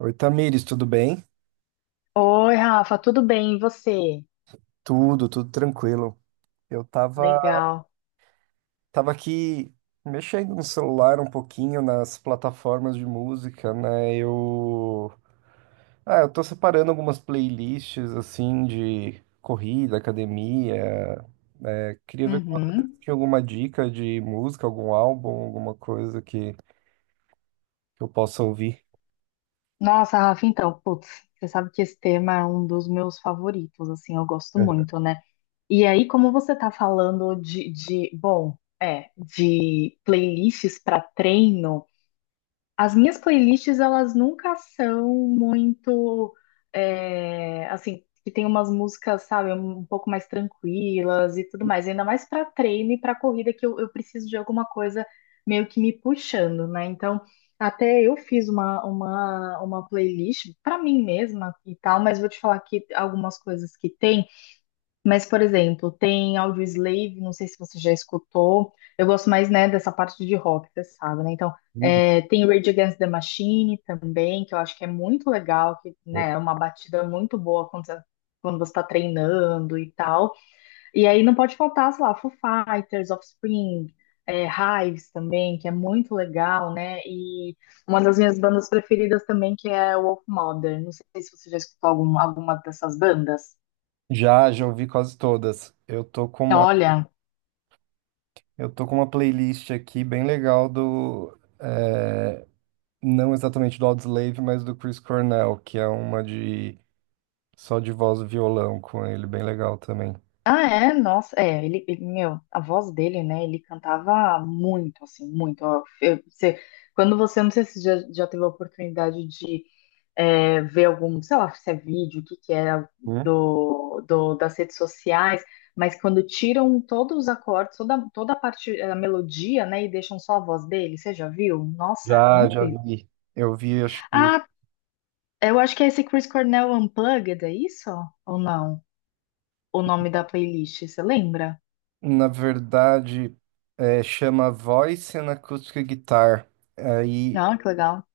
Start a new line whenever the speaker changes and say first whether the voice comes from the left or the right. right: Oi, Tamires, tudo bem?
left: Oi, Rafa, tudo bem? E você?
right: Tudo, tranquilo. Eu tava,
left: Legal.
right: Tava aqui mexendo no celular um pouquinho nas plataformas de música, né? Eu tô separando algumas playlists assim de corrida, academia. Né? Queria ver como você
left: Uhum.
right: tinha alguma dica de música, algum álbum, alguma coisa que eu possa ouvir.
left: Nossa, Rafa, então, putz, você sabe que esse tema é um dos meus favoritos, assim, eu gosto muito, né? E aí, como você tá falando de bom, de playlists para treino. As minhas playlists, elas nunca são muito, assim, que tem umas músicas, sabe, um pouco mais tranquilas e tudo mais. Ainda mais para treino e para corrida, que eu preciso de alguma coisa meio que me puxando, né? Então, até eu fiz uma playlist para mim mesma e tal, mas vou te falar que algumas coisas que tem. Mas, por exemplo, tem Audioslave, não sei se você já escutou. Eu gosto mais, né, dessa parte de rock, você sabe, né? Então,
right: Uhum.
left: tem Rage Against the Machine também, que eu acho que é muito legal, que, né, é uma batida muito boa quando quando você tá treinando e tal. E aí não pode faltar, sei lá, Foo Fighters, Offspring, é, Hives também, que é muito legal, né? E uma das minhas bandas preferidas também, que é Wolf Mother. Não sei se você já escutou alguma dessas bandas.
right: Já ouvi quase todas.
left: Olha,
right: Eu tô com uma playlist aqui bem legal do eh, não exatamente do Audioslave, mas do Chris Cornell, que é uma de só de voz e violão com ele, bem legal também.
left: ah, é? Nossa, é, meu, a voz dele, né, ele cantava muito, assim, muito, ó, você, quando você, não sei se já teve a oportunidade de ver algum, sei lá, se é vídeo, o que que é
right: Hum?
left: das redes sociais, mas quando tiram todos os acordes, toda a parte, a melodia, né, e deixam só a voz dele, você já viu? Nossa, é
right: Já
left: incrível.
right: vi. Eu vi,
left: Ah, eu acho que é esse Chris Cornell Unplugged, é isso? Ou não? O nome da playlist, você lembra?
right: na verdade, chama Voice and Acoustic Guitar. Aí
left: Não, que legal.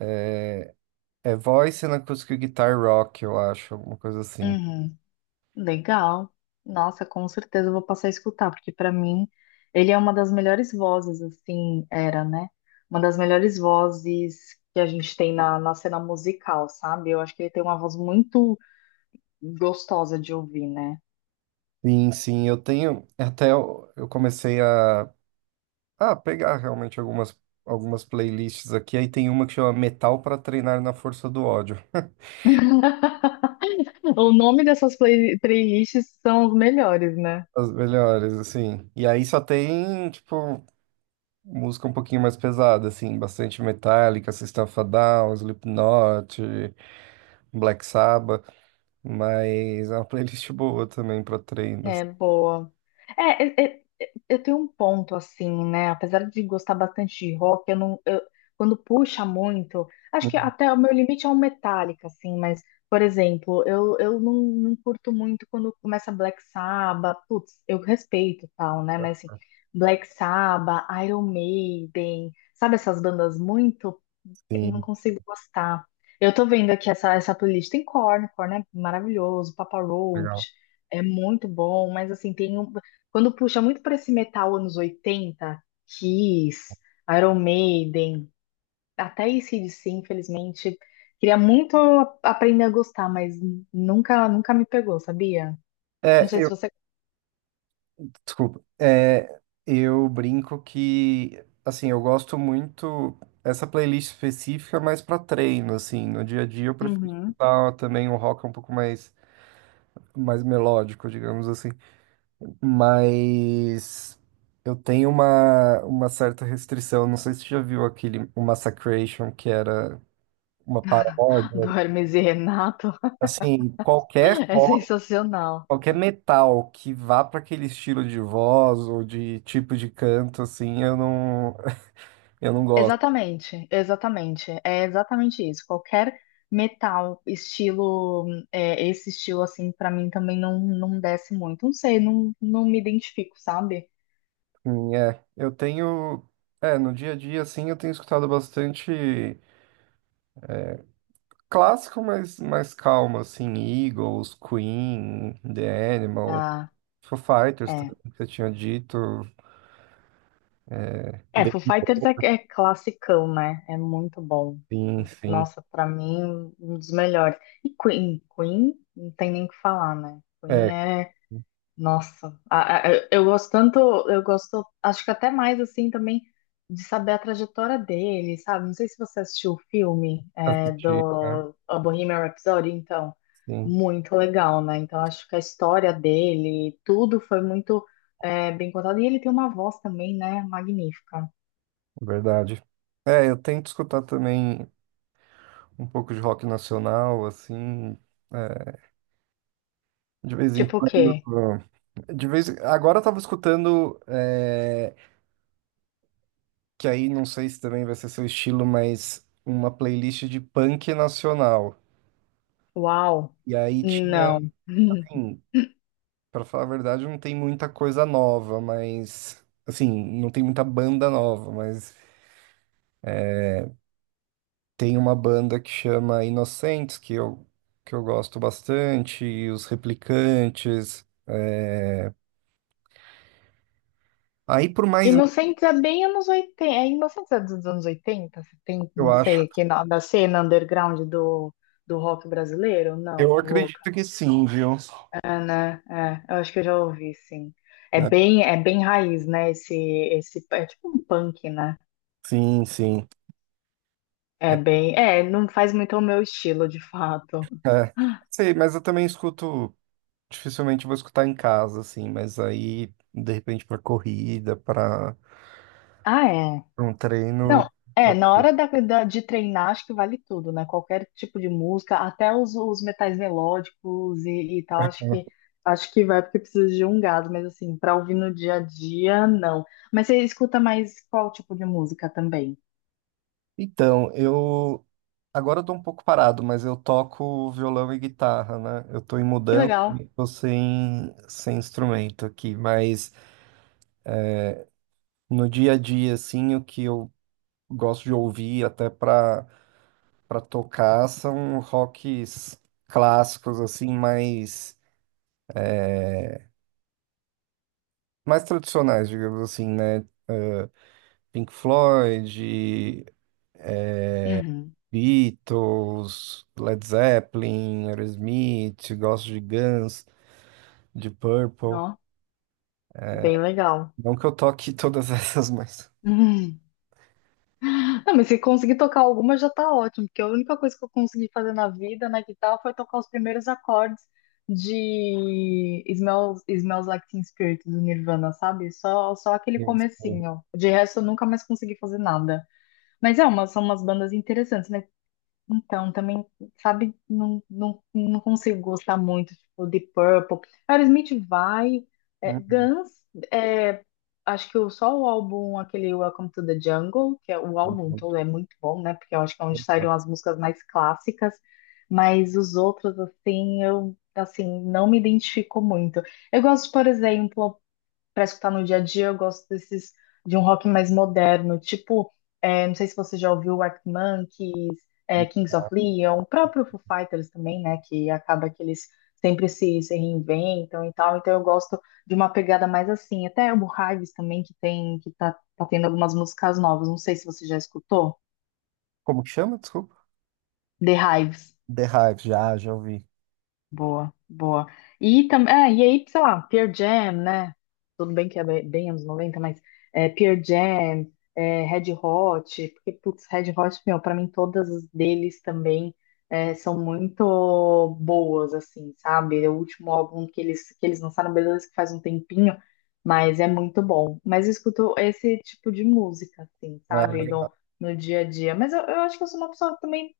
right: é, é Voice and Acoustic Guitar Rock, eu acho, alguma coisa assim.
left: Uhum, legal. Nossa, com certeza eu vou passar a escutar, porque para mim ele é uma das melhores vozes, assim, era, né? Uma das melhores vozes que a gente tem na, na cena musical, sabe? Eu acho que ele tem uma voz muito gostosa de ouvir, né?
right: Sim, sim, eu tenho. Eu comecei a pegar realmente algumas playlists aqui. Aí tem uma que chama Metal para Treinar na Força do Ódio.
left: O nome dessas playlists são os melhores, né?
right: As melhores, assim. E aí só tem, tipo, música um pouquinho mais pesada, assim, bastante Metallica, System of a Down, Slipknot, Black Sabbath, mas é uma playlist boa também pra
left: É
right: treinos.
left: boa. Eu tenho um ponto assim, né? Apesar de gostar bastante de rock, eu não, eu- quando puxa muito, acho que até o meu limite é um Metallica, assim. Mas, por exemplo, eu não, não curto muito quando começa Black Sabbath. Putz, eu respeito e tal, né? Mas assim, Black Sabbath, Iron Maiden, sabe essas bandas muito eu não
right: Sim,
left: consigo gostar. Eu tô vendo aqui essa playlist. Tem Korn, Korn é maravilhoso, Papa
right: legal.
left: Roach é muito bom, mas assim, quando puxa muito pra esse metal anos 80, Kiss, Iron Maiden, até AC/DC, infelizmente, queria muito aprender a gostar, mas nunca me pegou, sabia? Não
right: É,
left: sei se
right: eu,
left: você...
right: eu brinco que, assim, eu gosto muito essa playlist específica mais pra treino, assim, no dia a dia eu prefiro
left: Uhum.
right: escutar também um rock um pouco mais, mais melódico, digamos assim. Mas uma certa restrição. Não sei se você já viu aquele o Massacration, que era uma
left: Do
right: paródia.
left: Hermes e Renato.
right: Assim,
left: É sensacional.
right: qualquer metal que vá para aquele estilo de voz ou de tipo de canto, assim, eu não, eu não gosto.
left: Exatamente, exatamente. É exatamente isso. Qualquer metal, estilo, esse estilo assim, pra mim também não desce muito. Não sei, não me identifico, sabe?
right: Assim, é, eu tenho. É, no dia a dia, assim, eu tenho escutado bastante clássico, mas mais calmo, assim, Eagles, Queen, The Animals.
left: Ah,
right: Foo Fighters,
left: é.
right: tudo que você tinha dito.
left: É,
right: The
left: Foo Fighters é, é classicão, né? É muito bom.
right: Sim, sim.
left: Nossa, pra mim, um dos melhores. E Queen, Queen, não tem nem o que falar, né?
right: É,
left: Queen é... Nossa, eu gosto tanto, eu gosto, acho que até mais assim também de saber a trajetória dele, sabe? Não sei se você assistiu o filme
right: assisti, né?
left: do a Bohemian Rhapsody, então,
right: Sim,
left: muito legal, né? Então, acho que a história dele, tudo foi muito bem contado. E ele tem uma voz também, né? Magnífica.
right: verdade. É, eu tento escutar também um pouco de rock nacional, assim, é, de vez em
left: Tipo o
right: quando.
left: quê?
right: Agora eu tava escutando, é, que aí não sei se também vai ser seu estilo, mas uma playlist de punk nacional.
left: Uau!
right: E aí tinha,
left: Não.
right: assim, Pra falar a verdade, não tem muita coisa nova, mas assim, não tem muita banda nova, mas tem uma banda que chama Inocentes, que eu gosto bastante, e os Replicantes. Aí por mais
left: Inocentes é bem anos oitenta. É Inocentes é dos anos 80 70,
right: eu
left: não
right: acho.
left: sei, aqui na, da cena underground do, do rock brasileiro? Não,
right: Eu
left: tô louca.
right: acredito que sim, viu?
left: É, né? É, eu acho que eu já ouvi, sim.
right: Né?
left: É bem raiz, né? Esse, é tipo um punk, né?
right: Sim, sim. É.
left: É, não faz muito o meu estilo, de fato.
right: é, Sei, mas eu também escuto, dificilmente vou escutar em casa, assim, mas aí, de repente, pra corrida,
left: Ah, é.
right: pra um
left: Não,
right: treino.
left: é, na hora de treinar, acho que vale tudo, né? Qualquer tipo de música, até os metais melódicos e tal, acho que vai porque precisa de um gás, mas assim, pra ouvir no dia a dia, não. Mas você escuta mais qual tipo de música também?
right: Então, eu agora eu tô um pouco parado, mas eu toco violão e guitarra, né? Eu tô em
left: Que
right: mudança,
left: legal.
right: e tô sem instrumento aqui, mas no dia a dia, assim, o que eu gosto de ouvir até pra tocar são rocks clássicos, assim, mais tradicionais, digamos assim, né? É, Pink Floyd,
left: Uhum.
right: Beatles, Led Zeppelin, Aerosmith, gosto de Guns, de Purple.
left: Ó, bem legal.
right: Não que eu toque todas essas, mas.
left: Ah, mas se conseguir tocar alguma já tá ótimo, porque a única coisa que eu consegui fazer na vida, na guitarra, foi tocar os primeiros acordes de Smells Like Teen Spirit do Nirvana, sabe? Só aquele
right: Isso.
left: comecinho. De resto, eu nunca mais consegui fazer nada. Mas é, uma, são umas bandas interessantes, né? Então, também, sabe, não consigo gostar muito, tipo, de Purple. Aerosmith vai, é, Guns, é, acho que só o álbum, aquele Welcome to the Jungle, que é o álbum todo é muito bom, né, porque eu acho que é onde saíram as músicas mais clássicas, mas os outros, assim, eu, assim, não me identifico muito. Eu gosto, por exemplo, para escutar no dia a dia, eu gosto desses de um rock mais moderno, tipo, é, não sei se você já ouviu o Arctic Monkeys, é, Kings of Leon, o próprio Foo Fighters também, né? Que acaba que eles sempre se reinventam e tal. Então eu gosto de uma pegada mais assim. Até o Hives também, que tá tendo algumas músicas novas. Não sei se você já escutou.
right: Como que chama? Desculpa.
left: The Hives.
right: The Hive, já ouvi.
left: Boa, boa. E também, é, e aí, sei lá, Pearl Jam, né? Tudo bem que é bem anos 90, mas é, Pearl Jam, é, Red Hot, porque, putz, Red Hot, meu, pra mim todas as deles também é, são muito boas, assim, sabe? É o último álbum que que eles lançaram, beleza, que faz um tempinho, mas é muito bom. Mas eu escuto esse tipo de música, assim,
right: Ah,
left: sabe?
right: legal.
left: No, no dia a dia. Mas eu acho que eu sou uma pessoa que também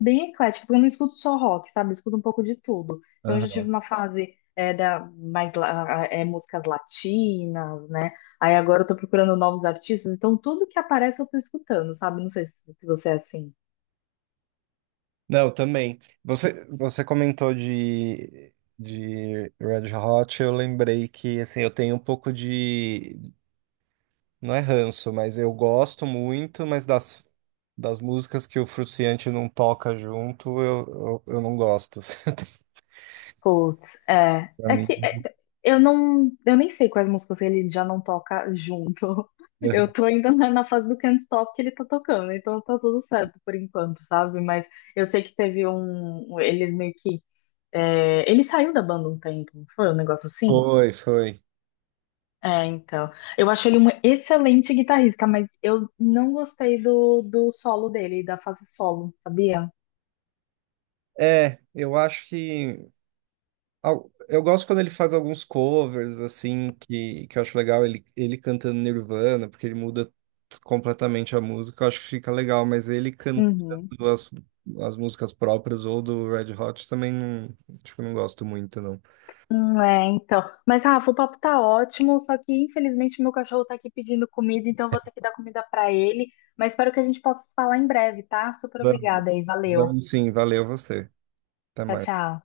left: bem eclética, porque eu não escuto só rock, sabe? Eu escuto um pouco de tudo. Então, eu já tive
right: Aham.
left: uma fase é, da, mais la- é, músicas latinas, né? Aí agora eu tô procurando novos artistas, então tudo que aparece eu tô escutando, sabe? Não sei se você é assim.
right: Não, também. Você comentou de Red Hot, eu lembrei que assim, eu tenho um pouco de. Não é ranço, mas eu gosto muito, mas das músicas que o Fruciante não toca junto, eu não gosto. Assim,
left: Putz, é.
right: pra mim.
left: Eu não. Eu nem sei quais músicas ele já não toca junto. Eu tô ainda na fase do Can't Stop que ele tá tocando, então tá tudo certo por enquanto, sabe? Mas eu sei que teve um. Eles meio que... É, ele saiu da banda um tempo, não foi um negócio assim?
right: Foi, foi.
left: É, então. Eu acho ele um excelente guitarrista, mas eu não gostei do solo dele, da fase solo, sabia?
right: É, eu acho que. Al- eu gosto quando ele faz alguns covers, assim, que eu acho legal. Ele cantando Nirvana, porque ele muda t- completamente a música. Eu acho que fica legal, mas ele cantando
left: Uhum.
right: as, as músicas próprias ou do Red Hot também não, tipo, não gosto muito, não.
left: É, então. Mas, Rafa, o papo tá ótimo, só que infelizmente meu cachorro tá aqui pedindo comida, então eu vou ter que dar comida pra ele. Mas espero que a gente possa se falar em breve, tá? Super
right: Vamos,
left: obrigada aí, valeu.
right: vamos sim, valeu você. Até
left: Tchau,
right: mais.
left: tchau.